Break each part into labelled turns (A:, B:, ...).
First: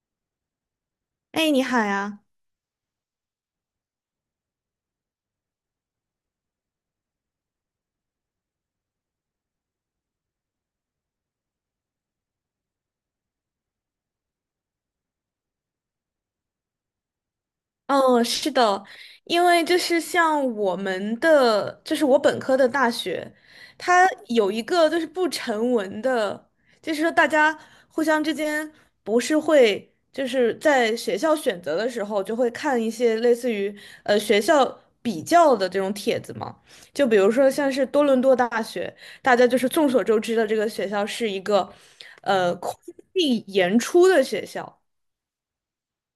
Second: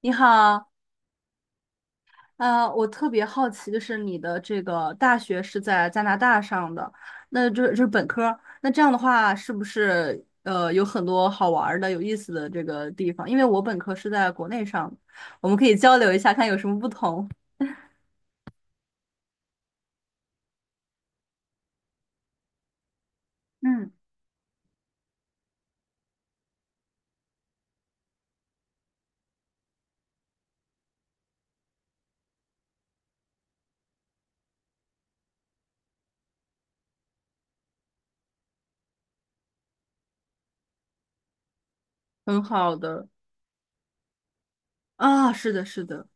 A: 你好，
B: 哎，你好呀。
A: 我特别好奇，就是你的这个大学是在加拿大上的，那这就是本科儿那这样的话是不是有很多好玩儿的、有意思的这个地方？因为我本科是在国内上的，我们可以交流一下，看有什么不同。
B: 哦，是的，因为就是像我们的，就是我本科的大学，
A: 嗯，
B: 它有一个就是不成文的，就是说大家互相之间不是会就是在学校选择的时候就会看一些类似于学校比较的这种帖子嘛，就比如说像是多伦多大学，大家就是众所周知的这个学校是一个
A: 很
B: 空
A: 好的。
B: 地严出的学校。
A: 啊，是的，是的。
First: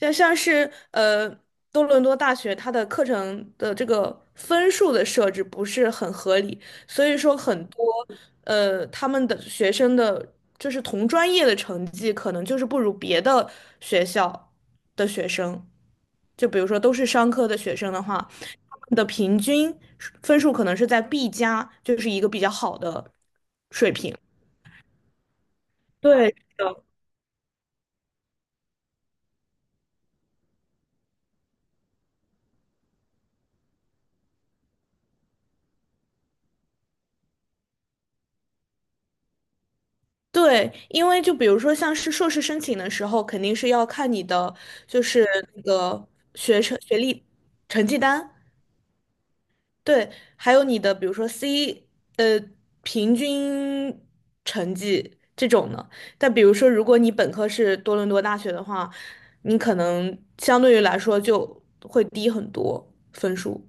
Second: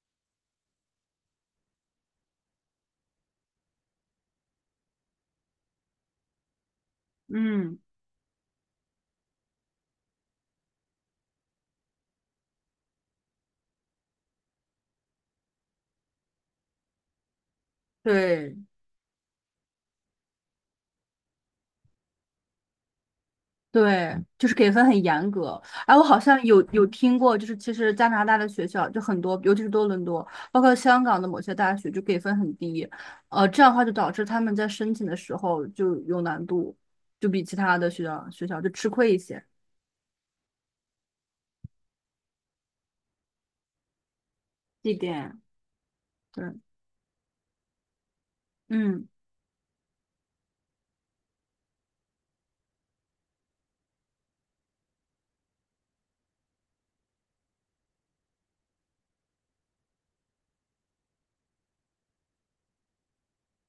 B: 像是多伦多大学它的课程的这个分数的设置不是很合理，所以说很
A: 嗯，
B: 多他们的学生的就是同专业的成绩可能就是不如别的学校的学生，就比如说都是商科的学生的话，
A: 对，
B: 他们的平均分数可能是在 B 加，就是一个比较好的水
A: 对，
B: 平。
A: 就是给分很严格。哎，我好
B: 对，
A: 像有
B: 的。
A: 有听过，就是其实加拿大的学校就很多，尤其是多伦多，包括香港的某些大学就给分很低。这样的话就导致他们在申请的时候就有难度，就比其他的学校就吃亏一些。
B: 对，因为就比如说像是硕士申请的时候，肯定是要看你的
A: 这
B: 就是
A: 点，
B: 那个
A: 对，
B: 学成学历成绩单，
A: 嗯。
B: 对，还有你的比如说 C 呃平均成绩这种的。但比如说如果你本科是多伦多大学的话，你可能相对于来说就会低很多分数。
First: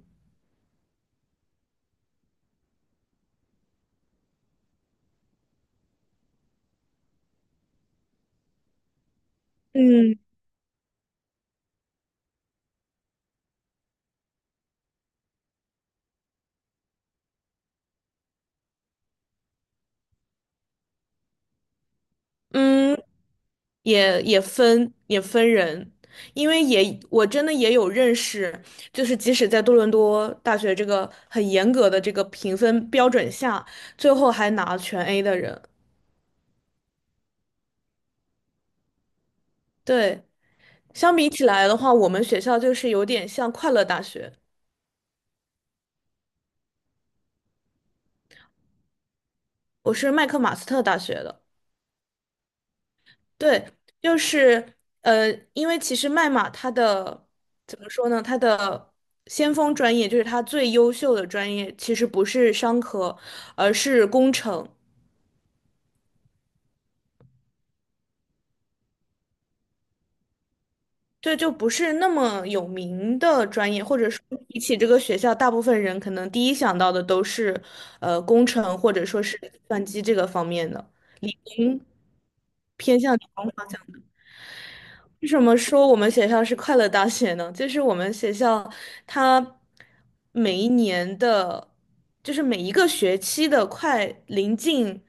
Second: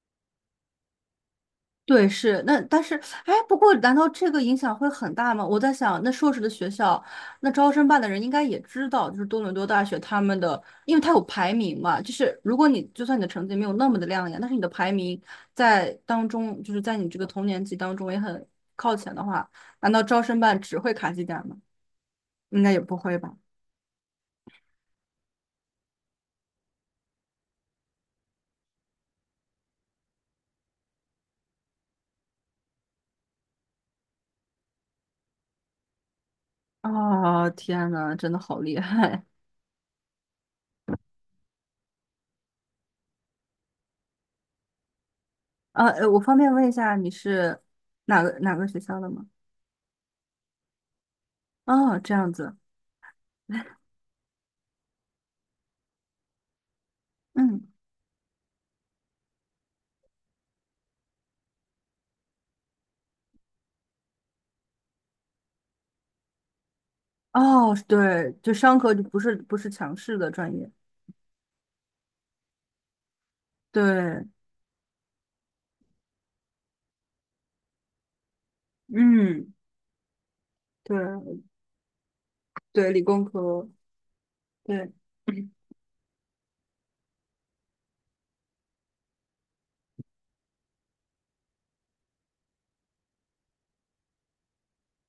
A: 对，是那，但是，哎，不过，难道这个影响会很大吗？我在想，那硕士的学校，那招生办的人应该也知道，就是多伦多大学
B: 嗯
A: 他们的，因为它有排名嘛，就是如果你就算你的成绩没有那么的亮眼，但是你的排名在当中，就是在你这个同年级当中也很靠前的话，难道招生办只会卡绩点吗？应该也不
B: 嗯，
A: 会吧？
B: 也分人，因为也我真的也有认识，就是即使在多伦多大学这个很严格的这个评分标准下，最后还拿全 A 的人。
A: 哦，天呐，真的好厉害！
B: 对，相比起来的话，我们学校就是有点像快乐大学，
A: 啊，我方便问一下你是哪个学校的吗？
B: 我是麦克马斯特大学的。
A: 哦，这样子。
B: 对，就是因为其实麦马它的
A: 嗯。
B: 怎么说呢，它的。先锋专业就是它最优秀的专业，其实不是商科，而是工程。
A: 哦，对，就商科就不是强势的专业。
B: 对，就不是那么有名的专业，或者说
A: 对，
B: 比起这个学校，大部分人可能第一想到的都是，工程或者说是计
A: 嗯，
B: 算机这个方面的，
A: 对对，
B: 偏
A: 理
B: 向理
A: 工
B: 工
A: 科，
B: 方向的。
A: 对。
B: 为什么说我们学校是快乐大学呢？就是我们学校它每一年的，就是每一个学期的快临近，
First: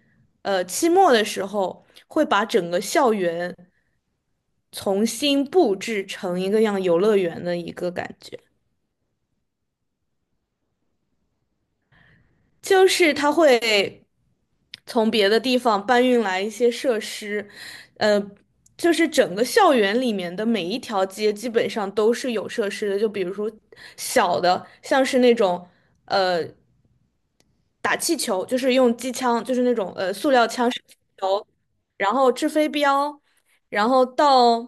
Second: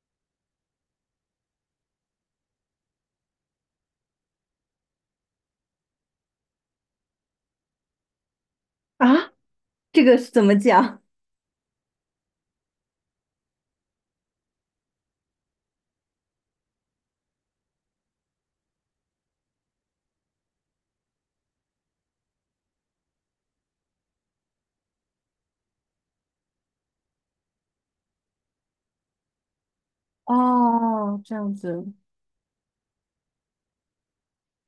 B: 期末的时候，会把整个校园重新布置成一个像游乐园的一个感觉。
A: 啊，这个是怎么讲？
B: 就是他会从别的地方搬运来一些设施，呃，就是整个校园里面的每一条街基本上都是有设施的，就比如说小的，像是那种呃打气球，就是用机枪，就是那种塑料枪射气
A: 哦，这
B: 球，
A: 样子。
B: 然后掷飞镖，然后到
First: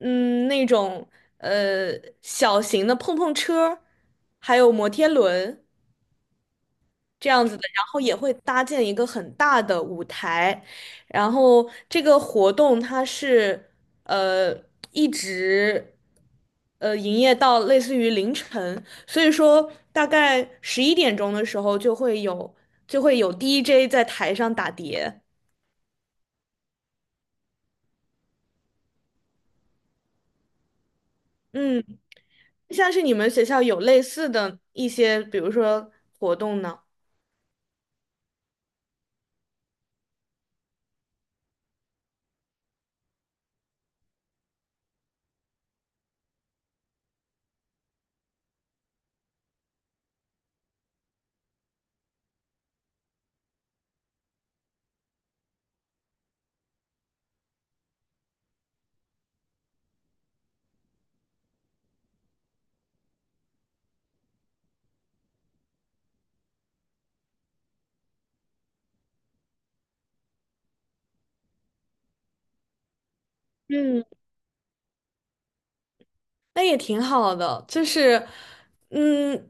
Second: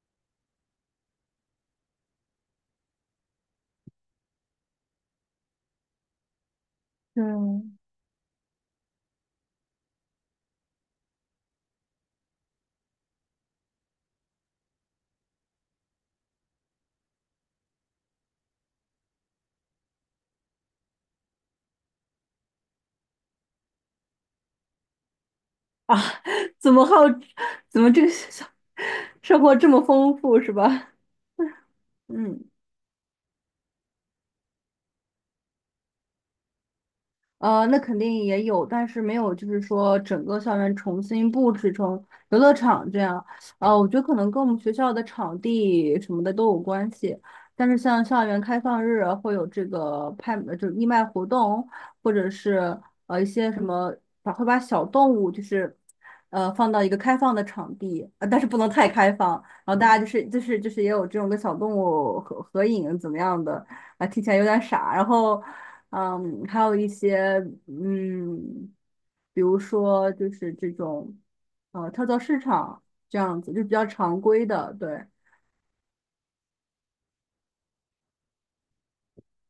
B: 嗯那种呃小型的碰碰车，还有摩天轮。
A: 对。
B: 这样子的，然后也会搭建一个很大的舞台，然后这个活动它是呃一直营业到类似于凌晨，所以说大概十一点钟的时候就会有 DJ 在台上打碟，
A: 啊？怎么好？怎么这个 学校生活这么丰富是吧？
B: 嗯，
A: 嗯。
B: 像是你们学校有类似的一些，比如说活动呢？
A: 那肯定也有，但是没有，就是说整个校园重新布置成游乐场这样。我觉得可能跟我们学校的场地什么的都有关系。但是像校园开放日啊会有这个拍，就是义卖活动，或者是一些什么，把会把小动物就是放到一个开放的场地。但是不能太开放。然后大家就是也有这种跟小动物合影怎么样的。啊，听起来有点傻。然后嗯，还有一些。嗯，比如说就是这种跳蚤市场这样子，就比较
B: 嗯，
A: 常规的。对，
B: 那也挺好的，就是，嗯，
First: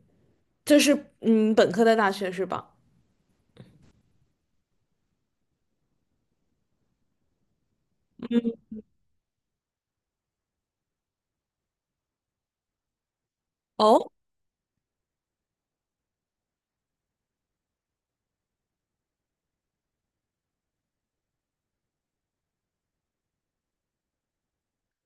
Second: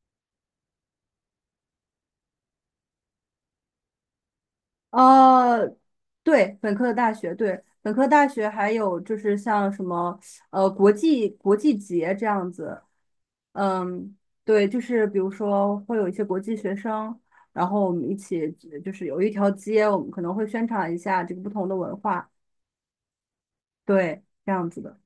B: 就是嗯，本科的大学是吧？
A: 呃，对，本科的大学，对，本科大学还有就是像什么国际节这样子。
B: 哦，
A: 嗯，对，就是比如说会有一些国际学生，然后我们一起就是有一条街，我们可能会宣传一下这个不同的文化，对，这样子的。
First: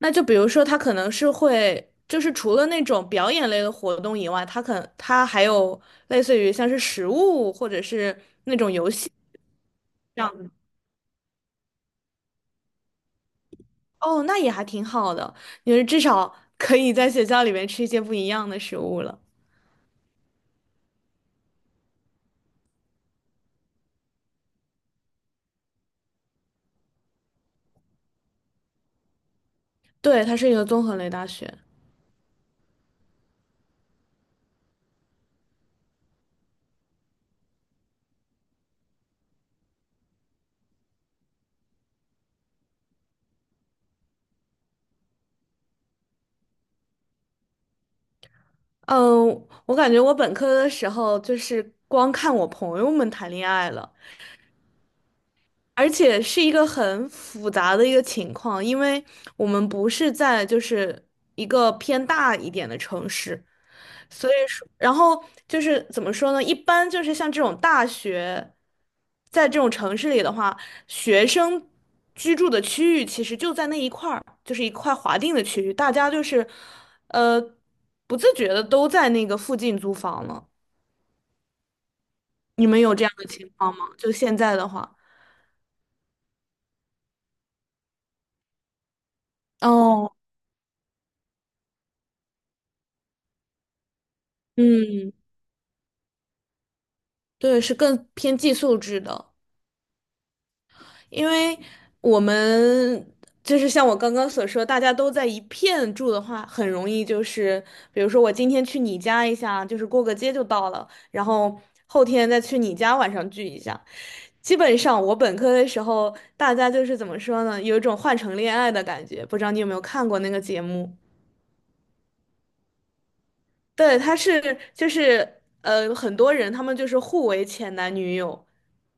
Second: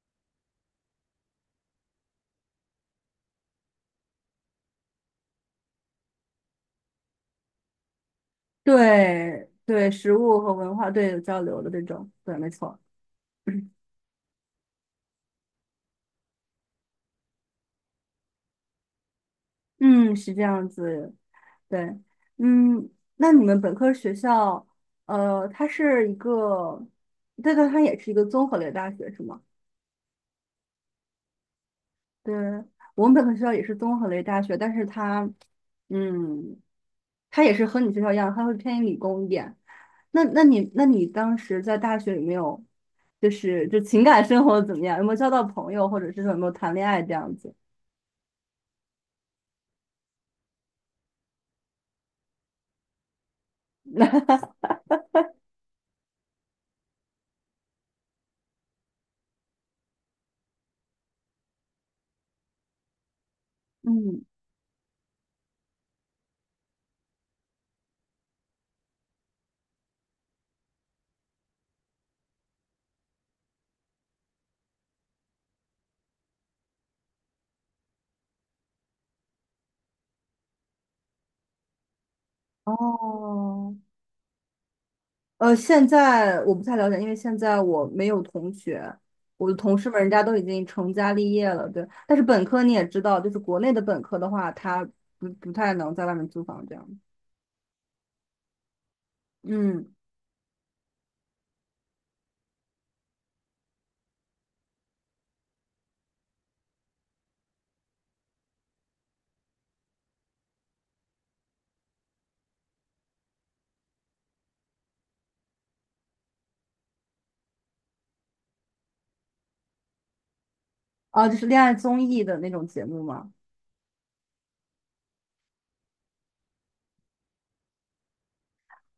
B: 那就比如说，他可能是会，就是除了那种表演类的活动以外，他还有类似于像是食物或者是那种游戏
A: 对对，食
B: 这样
A: 物
B: 子。
A: 和文化对有交流的这种，对，没错。
B: 哦，那也还挺好的，因为至少 可以在学校里面吃一些不一样的食物了。
A: 嗯，是这样子，对。嗯，那你们本科学校，它是一个，对对，它也是一个综合类大学是吗？
B: 对，它是一个综合类大学。
A: 对，我们本科学校也是综合类大学，但是它，嗯，它也是和你学校一样，它会偏理工一点。那你当时在大学有没有，就是就情感生活怎么样？有没有交到朋友，或者是说有没有谈恋爱这样子？
B: 嗯，我感觉我本科的时候就是光看我朋友们谈恋爱了，而且是一个很复杂的一个情况，因为我们不是在就是一个偏大一点的城市，
A: 嗯，
B: 所以说，然后就是怎么说呢？一般就是像这种大学，在这种城市里的话，学生居住的区域其实就在那一块儿，就是一块划定的区域，大家就是呃不自觉的都在那个附近租房了。你们有这样的情况
A: 哦，
B: 吗？就现在的话，
A: 现在我不太了解，因为现在我没有同学，我的同事们人
B: 哦，
A: 家都已经成家立业了，对。但是本科你也知道，就是国内的本科的话，他
B: 嗯。
A: 不太能在外面租房这样。
B: 对，是更偏寄宿制的，
A: 嗯，
B: 因为我们就是像我刚刚所说，大家都在一片住的话，很容易就是，比如说我今天去你家一下，就是过个街就到了，然后后天再去你家晚上聚一下。基本上我本科的时候，大家就是怎么说呢，有一种换乘恋爱的感觉，不知道你有没有看过那个节目？
A: 哦，就是恋爱综艺的那种节目吗？
B: 对，他是就是很多人他们就是互为前男女友，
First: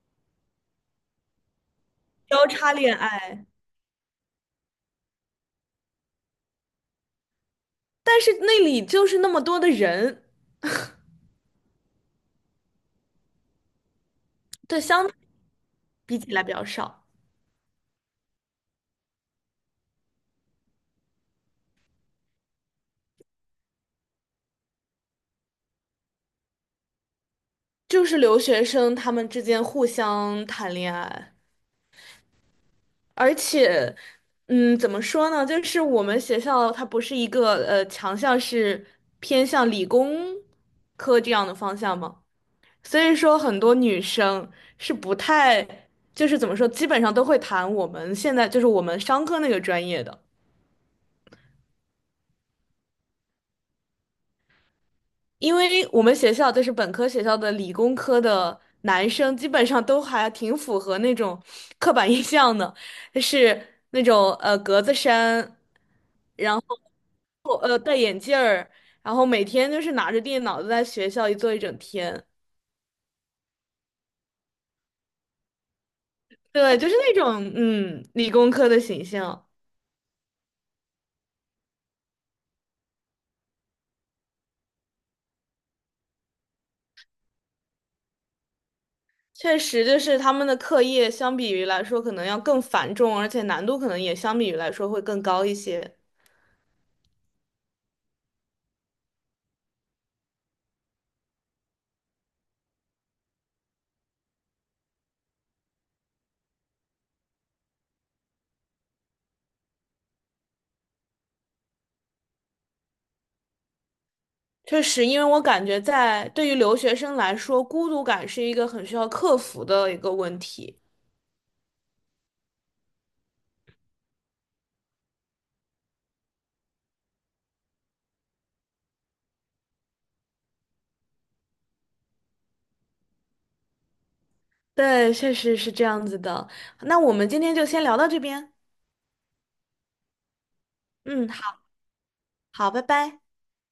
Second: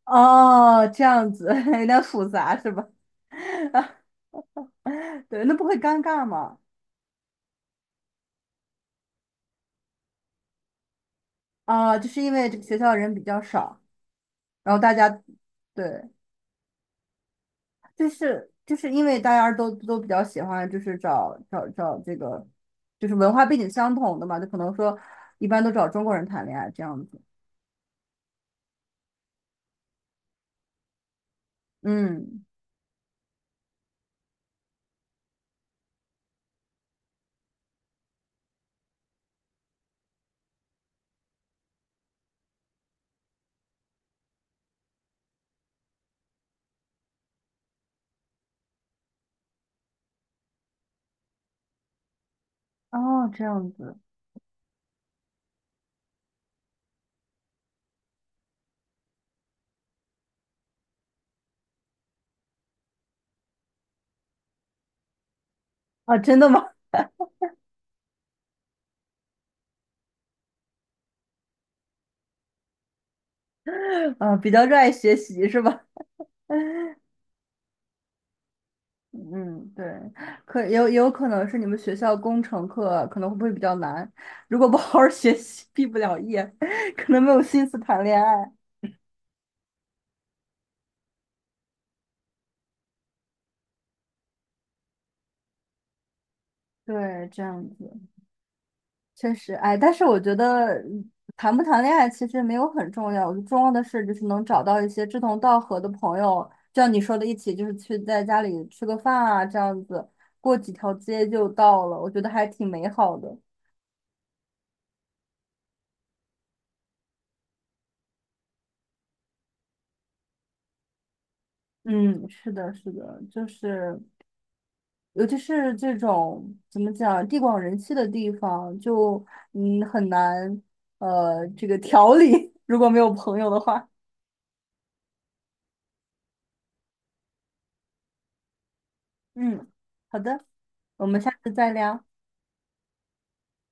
A: 哦，这样子。 有点复
B: 交
A: 杂是
B: 叉
A: 吧？
B: 恋爱。
A: 对，那不会尴尬吗？
B: 但是那里就是那么多的人，
A: 啊，就是因为这个学校人比较少，然后
B: 对，
A: 大
B: 相
A: 家。对。
B: 比起来比较少，
A: 就是因为大家都比较喜欢，就是找这个，就是文化背景相同的嘛，就可能说一般都找中国人谈恋爱这样子。
B: 就是留学生他们之间互相谈恋爱，
A: 嗯，
B: 而且，嗯，怎么说呢？就是我们学校它不是一个强项是偏向理工科这样的方向嘛，所以说很多女生是不太，就是怎么说，基本上都会谈我们现在就是我们商科那个专业的。
A: 哦，这样子。
B: 因为我们学校就是本科学校的理工科的男生，基本上都还挺符合那种刻板印象的，就是那种格子衫，
A: 啊，真的
B: 然
A: 吗？
B: 后戴眼镜儿，然后每天就是拿着电脑在学校一坐一整天。
A: 啊，比较热爱学习是吧？
B: 对，就是那种嗯理工科的形象，
A: 嗯，对，可可能是你们学校工程课可能会不会比较难？如果不好好学习，毕不了业，可能没有心思谈恋爱。
B: 确实就是他们的课业相比于来说可能要更繁重，而且难度可能也相比于来说会更高一些。
A: 对，这样子。确实，哎，但是我觉得谈不谈恋爱其实没有很重要，我觉得重要的是就是能找到一些志同道合的朋友，就像你说的，一起就是去在家里吃个饭啊，这样子过几条街就到了，我觉得还挺美好的。
B: 确实，因为我感觉在对于留学生来说，孤独感是一个很需要克服的一个问题。
A: 嗯，是的，是的，就是尤其是这种怎么讲，地广人稀的地方，就嗯很难这个调理。如果没有朋友的话。
B: 对，确实是这样子的。那我们今天就先聊到这边。
A: 嗯，好的，我们
B: 嗯，
A: 下次
B: 好，
A: 再聊。
B: 好，拜拜。